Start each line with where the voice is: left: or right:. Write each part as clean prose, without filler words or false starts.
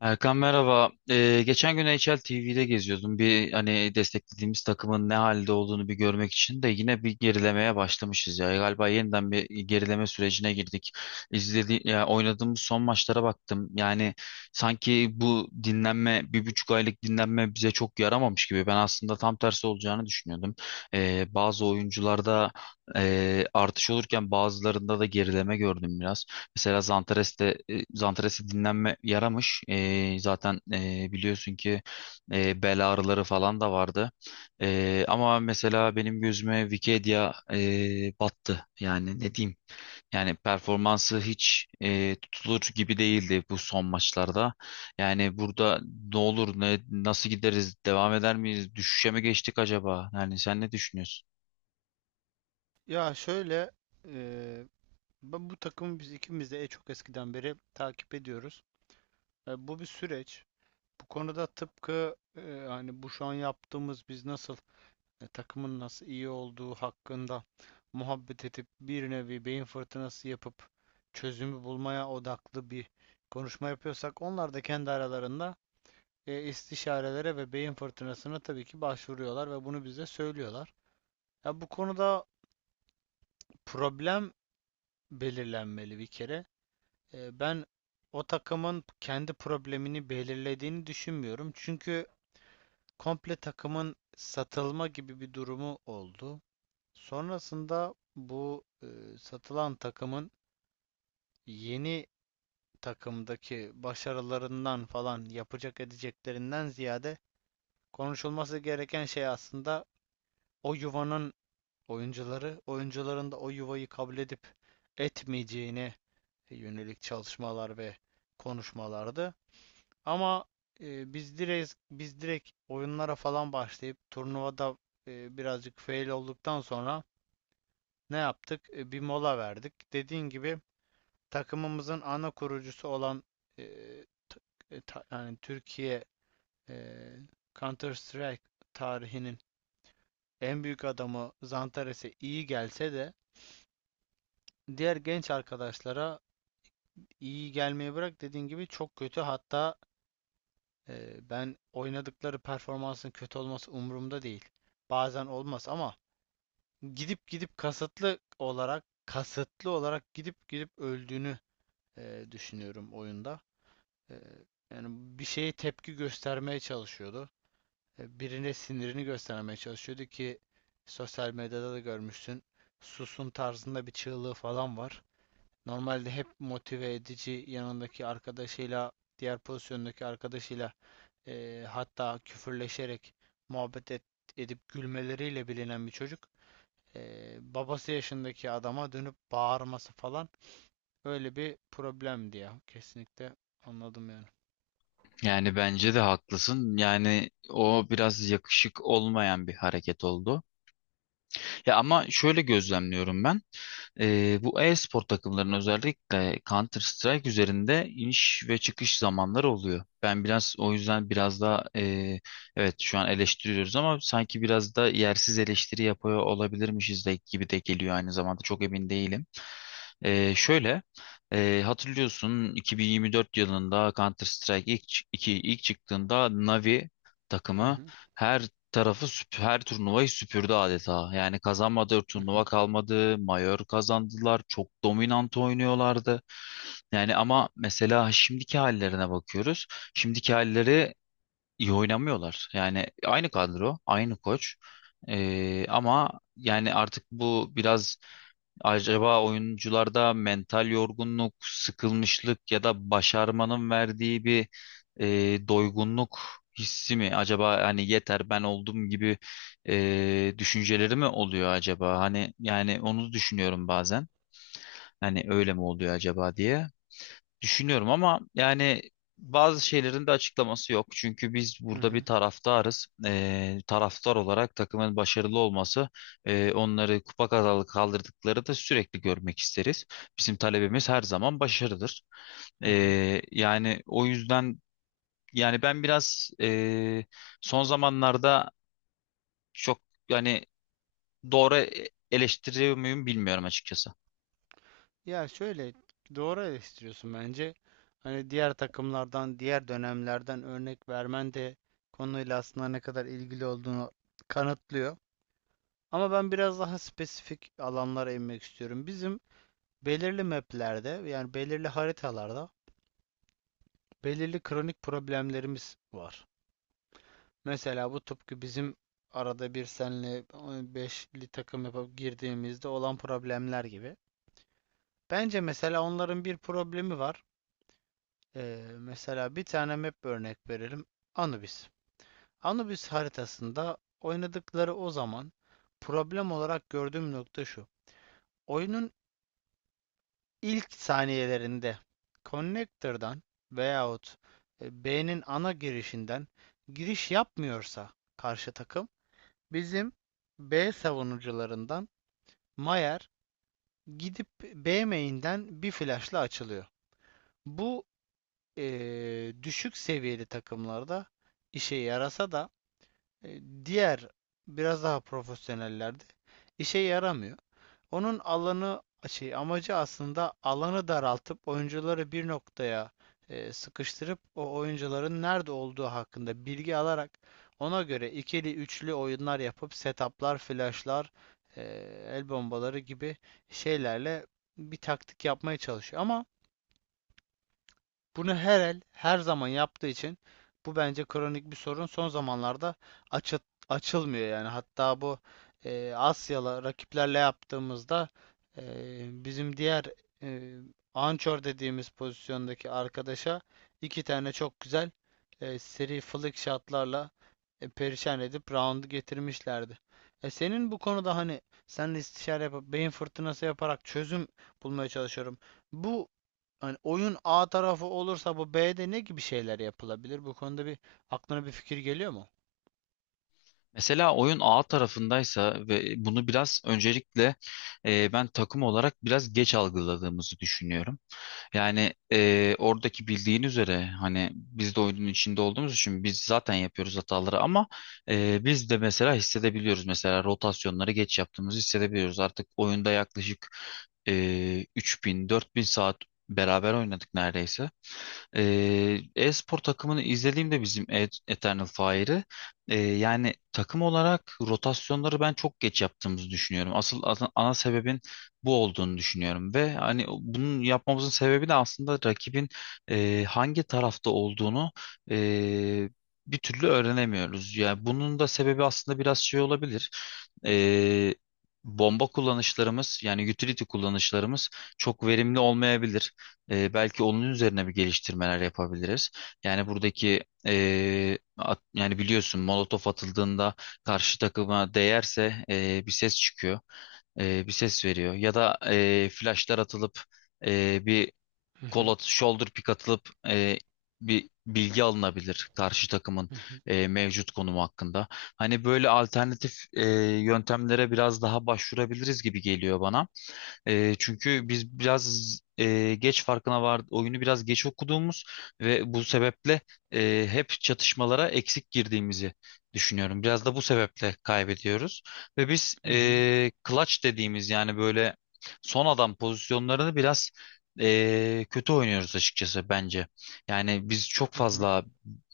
left: Erkan merhaba. Geçen gün N H L. NHL TV'de geziyordum. Bir hani desteklediğimiz takımın ne halde olduğunu bir görmek için de yine bir gerilemeye başlamışız ya. Galiba yeniden bir gerileme sürecine girdik. İzledi, ya oynadığımız son maçlara baktım. Yani sanki bu dinlenme, 1,5 aylık dinlenme bize çok yaramamış gibi. Ben aslında tam tersi olacağını düşünüyordum. Bazı oyuncularda artış olurken bazılarında da gerileme gördüm biraz. Mesela Zantares'te dinlenme yaramış. Zaten biliyorsun ki bel ağrıları falan da vardı. Ama mesela benim gözüme Wikipedia battı. Yani ne diyeyim? Yani performansı hiç tutulur gibi değildi bu son maçlarda. Yani burada ne olur, ne nasıl gideriz, devam eder miyiz, düşüşe mi geçtik acaba? Yani sen ne düşünüyorsun?
right: Ya şöyle eee, ben bu takımı biz ikimiz de çok eskiden beri takip ediyoruz. Bu bir süreç. Bu konuda tıpkı hani bu şu an yaptığımız biz nasıl takımın nasıl iyi olduğu hakkında muhabbet edip bir nevi beyin fırtınası yapıp çözümü bulmaya odaklı bir konuşma yapıyorsak onlar da kendi aralarında istişarelere ve beyin fırtınasına tabii ki başvuruyorlar ve bunu bize söylüyorlar. Ya bu konuda problem belirlenmeli bir kere. Ben o takımın kendi problemini belirlediğini düşünmüyorum. Çünkü komple takımın satılma gibi bir durumu oldu. Sonrasında bu satılan takımın yeni takımdaki başarılarından falan yapacak edeceklerinden ziyade konuşulması gereken şey aslında o yuvanın oyuncuları, oyuncuların da o yuvayı kabul edip etmeyeceğine yönelik çalışmalar ve konuşmalardı. Ama biz direkt oyunlara falan başlayıp turnuvada birazcık fail olduktan sonra ne yaptık? Bir mola verdik. Dediğin gibi takımımızın ana kurucusu olan e, t- yani Türkiye e, Counter Strike tarihinin en büyük adamı Zantares'e iyi gelse de diğer genç arkadaşlara iyi gelmeye bırak dediğin gibi çok kötü hatta. Ben oynadıkları performansın kötü olması umurumda değil. Bazen olmaz ama gidip gidip kasıtlı olarak gidip gidip öldüğünü düşünüyorum oyunda. Ee, Yani bir şeye tepki göstermeye çalışıyordu. Birine sinirini göstermeye çalışıyordu ki sosyal medyada da görmüşsün. Susun tarzında bir çığlığı falan var. Normalde hep motive edici yanındaki arkadaşıyla, diğer pozisyondaki arkadaşıyla hatta küfürleşerek muhabbet et- edip gülmeleriyle bilinen bir çocuk, babası yaşındaki adama dönüp bağırması falan öyle bir problemdi ya. Kesinlikle anladım yani.
left: Yani bence de haklısın. Yani o biraz yakışık olmayan bir hareket oldu. Ya ama şöyle gözlemliyorum ben. Bu e-spor takımlarının özellikle Counter Strike üzerinde iniş ve çıkış zamanları oluyor. Ben biraz o yüzden biraz daha evet şu an eleştiriyoruz ama sanki biraz da yersiz eleştiri yapıyor olabilirmişiz de gibi de geliyor aynı zamanda çok emin değilim. Şöyle hatırlıyorsun 2024 yılında Counter Strike ilk çıktığında Navi
right: Hı
left: takımı
right: hı,
left: her her turnuvayı süpürdü adeta. Yani kazanmadığı
right: hı
left: turnuva
right: hı,
left: kalmadı. Mayor kazandılar. Çok dominant oynuyorlardı. Yani ama mesela şimdiki hallerine bakıyoruz. Şimdiki halleri iyi oynamıyorlar. Yani aynı kadro, aynı koç. Ama yani artık bu biraz. Acaba oyuncularda mental yorgunluk, sıkılmışlık ya da başarmanın verdiği bir doygunluk hissi mi? Acaba hani yeter ben oldum gibi düşünceleri mi oluyor acaba? Hani yani onu düşünüyorum bazen. Hani öyle mi oluyor acaba diye. Düşünüyorum ama yani bazı şeylerin de açıklaması yok. Çünkü biz
right: hı
left: burada bir
right: hı,
left: taraftarız. Taraftar olarak takımın başarılı olması, onları kupa kazalı kaldırdıkları da sürekli görmek isteriz. Bizim talebimiz her zaman başarıdır.
right: hı hı.
left: Yani o yüzden yani ben biraz son zamanlarda çok yani doğru eleştiriyor muyum bilmiyorum açıkçası.
right: Ya şöyle, doğru eleştiriyorsun bence. Hani diğer takımlardan, diğer dönemlerden örnek vermen de konuyla aslında ne kadar ilgili olduğunu kanıtlıyor. Ama ben biraz daha spesifik alanlara inmek istiyorum. Bizim belirli maplerde yani belirli haritalarda belirli kronik problemlerimiz var. Mesela bu tıpkı bizim arada bir senle beşli takım yapıp girdiğimizde olan problemler gibi. Bence mesela onların bir problemi var. Mesela bir tane map örnek verelim. Anubis. Anubis haritasında oynadıkları o zaman problem olarak gördüğüm nokta şu. Oyunun ilk saniyelerinde connector'dan veyahut B'nin ana girişinden giriş yapmıyorsa karşı takım bizim B savunucularından Mayer gidip B main'den bir flash'la açılıyor. Bu e, düşük seviyeli takımlarda işe yarasa da diğer biraz daha profesyonellerde işe yaramıyor. Onun alanı şey amacı aslında alanı daraltıp oyuncuları bir noktaya sıkıştırıp o oyuncuların nerede olduğu hakkında bilgi alarak ona göre ikili üçlü oyunlar yapıp setuplar, flashlar, e, el bombaları gibi şeylerle bir taktik yapmaya çalışıyor. Ama bunu her el her zaman yaptığı için bu bence kronik bir sorun. Son zamanlarda açı- açılmıyor yani. Hatta bu Asyalı rakiplerle yaptığımızda e, bizim diğer e, anchor dediğimiz pozisyondaki arkadaşa iki tane çok güzel seri flick shotlarla perişan edip round'u getirmişlerdi. Senin bu konuda hani seninle istişare yapıp beyin fırtınası yaparak çözüm bulmaya çalışıyorum. Bu, hani oyun A tarafı olursa bu B'de ne gibi şeyler yapılabilir? Bu konuda bir aklına bir fikir geliyor mu?
left: Mesela oyun A tarafındaysa ve bunu biraz öncelikle ben takım olarak biraz geç algıladığımızı düşünüyorum. Yani oradaki bildiğin üzere hani biz de oyunun içinde olduğumuz için biz zaten yapıyoruz hataları ama biz de mesela hissedebiliyoruz. Mesela rotasyonları geç yaptığımızı hissedebiliyoruz. Artık oyunda yaklaşık e, 3000-4000 saat beraber oynadık neredeyse. E-spor takımını izlediğimde bizim Eternal Fire'ı yani takım olarak rotasyonları ben çok geç yaptığımızı düşünüyorum. Asıl ana sebebin bu olduğunu düşünüyorum ve hani bunun yapmamızın sebebi de aslında rakibin hangi tarafta olduğunu e, bir türlü öğrenemiyoruz. Yani bunun da sebebi aslında biraz şey olabilir. Ee, bomba kullanışlarımız yani utility kullanışlarımız çok verimli olmayabilir. Belki onun üzerine bir geliştirmeler yapabiliriz. Yani buradaki yani biliyorsun molotof atıldığında karşı takıma değerse bir ses çıkıyor. Bir ses veriyor. Ya da flashlar atılıp bir
right: Hı
left: kol
right: hı,
left: at, shoulder pick atılıp bir bilgi alınabilir karşı takımın
right: hı hı,
left: mevcut konumu hakkında. Hani böyle alternatif yöntemlere biraz daha başvurabiliriz gibi geliyor bana. Çünkü biz biraz geç farkına vardı oyunu biraz geç okuduğumuz ve bu sebeple hep çatışmalara eksik girdiğimizi düşünüyorum. Biraz da bu sebeple kaybediyoruz ve biz
right: hı hı,
left: clutch dediğimiz yani böyle son adam pozisyonlarını biraz kötü oynuyoruz açıkçası bence. Yani biz çok
right: hı hı.
left: fazla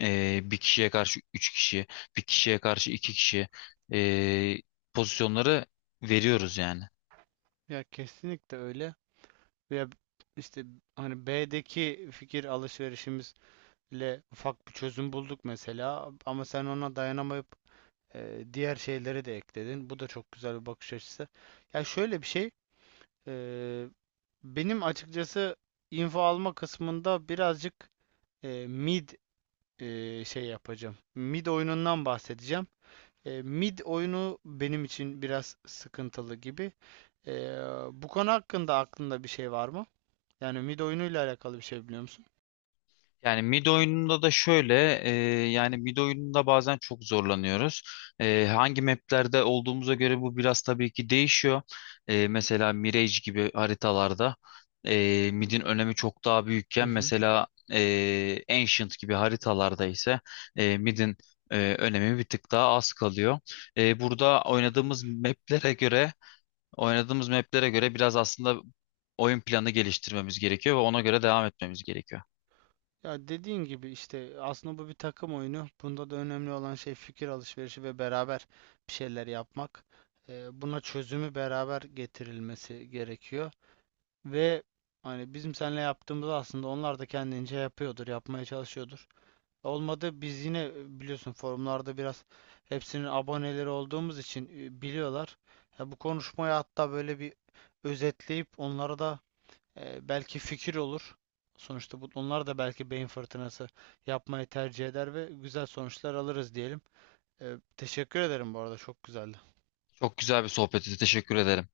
left: bir kişiye karşı üç kişi, bir kişiye karşı iki kişi e, pozisyonları veriyoruz yani.
right: Ya kesinlikle öyle. Ya işte hani B'deki fikir alışverişimizle ufak bir çözüm bulduk mesela ama sen ona dayanamayıp diğer şeyleri de ekledin. Bu da çok güzel bir bakış açısı. Ya şöyle bir şey, e, benim açıkçası info alma kısmında birazcık e, mid şey yapacağım. Mid oyunundan bahsedeceğim. Mid oyunu benim için biraz sıkıntılı gibi. E, Bu konu hakkında aklında bir şey var mı? Yani mid oyunuyla alakalı bir şey biliyor musun?
left: Yani mid oyununda da şöyle yani mid oyununda bazen çok zorlanıyoruz. Hangi maplerde olduğumuza göre bu biraz tabii ki değişiyor. Mesela Mirage gibi haritalarda midin önemi çok daha
right: Hı
left: büyükken
right: hı.
left: mesela Ancient gibi haritalarda ise midin önemi bir tık daha az kalıyor. Burada
right: Kesinlikle öyle.
left: oynadığımız maplere göre biraz aslında oyun planı geliştirmemiz gerekiyor ve ona göre devam etmemiz gerekiyor.
right: Ya dediğin gibi işte aslında bu bir takım oyunu. Bunda da önemli olan şey fikir alışverişi ve beraber bir şeyler yapmak. Buna çözümü beraber getirilmesi gerekiyor. Ve hani bizim seninle yaptığımız aslında onlar da kendince yapıyordur, yapmaya çalışıyordur. Olmadı biz yine biliyorsun forumlarda biraz hepsinin aboneleri olduğumuz için biliyorlar. Ya bu konuşmayı hatta böyle bir özetleyip onlara da belki fikir olur. Sonuçta bu, onlar da belki beyin fırtınası yapmayı tercih eder ve güzel sonuçlar alırız diyelim. Teşekkür ederim bu arada, çok güzeldi.
left: Çok güzel bir sohbeti. Teşekkür ederim.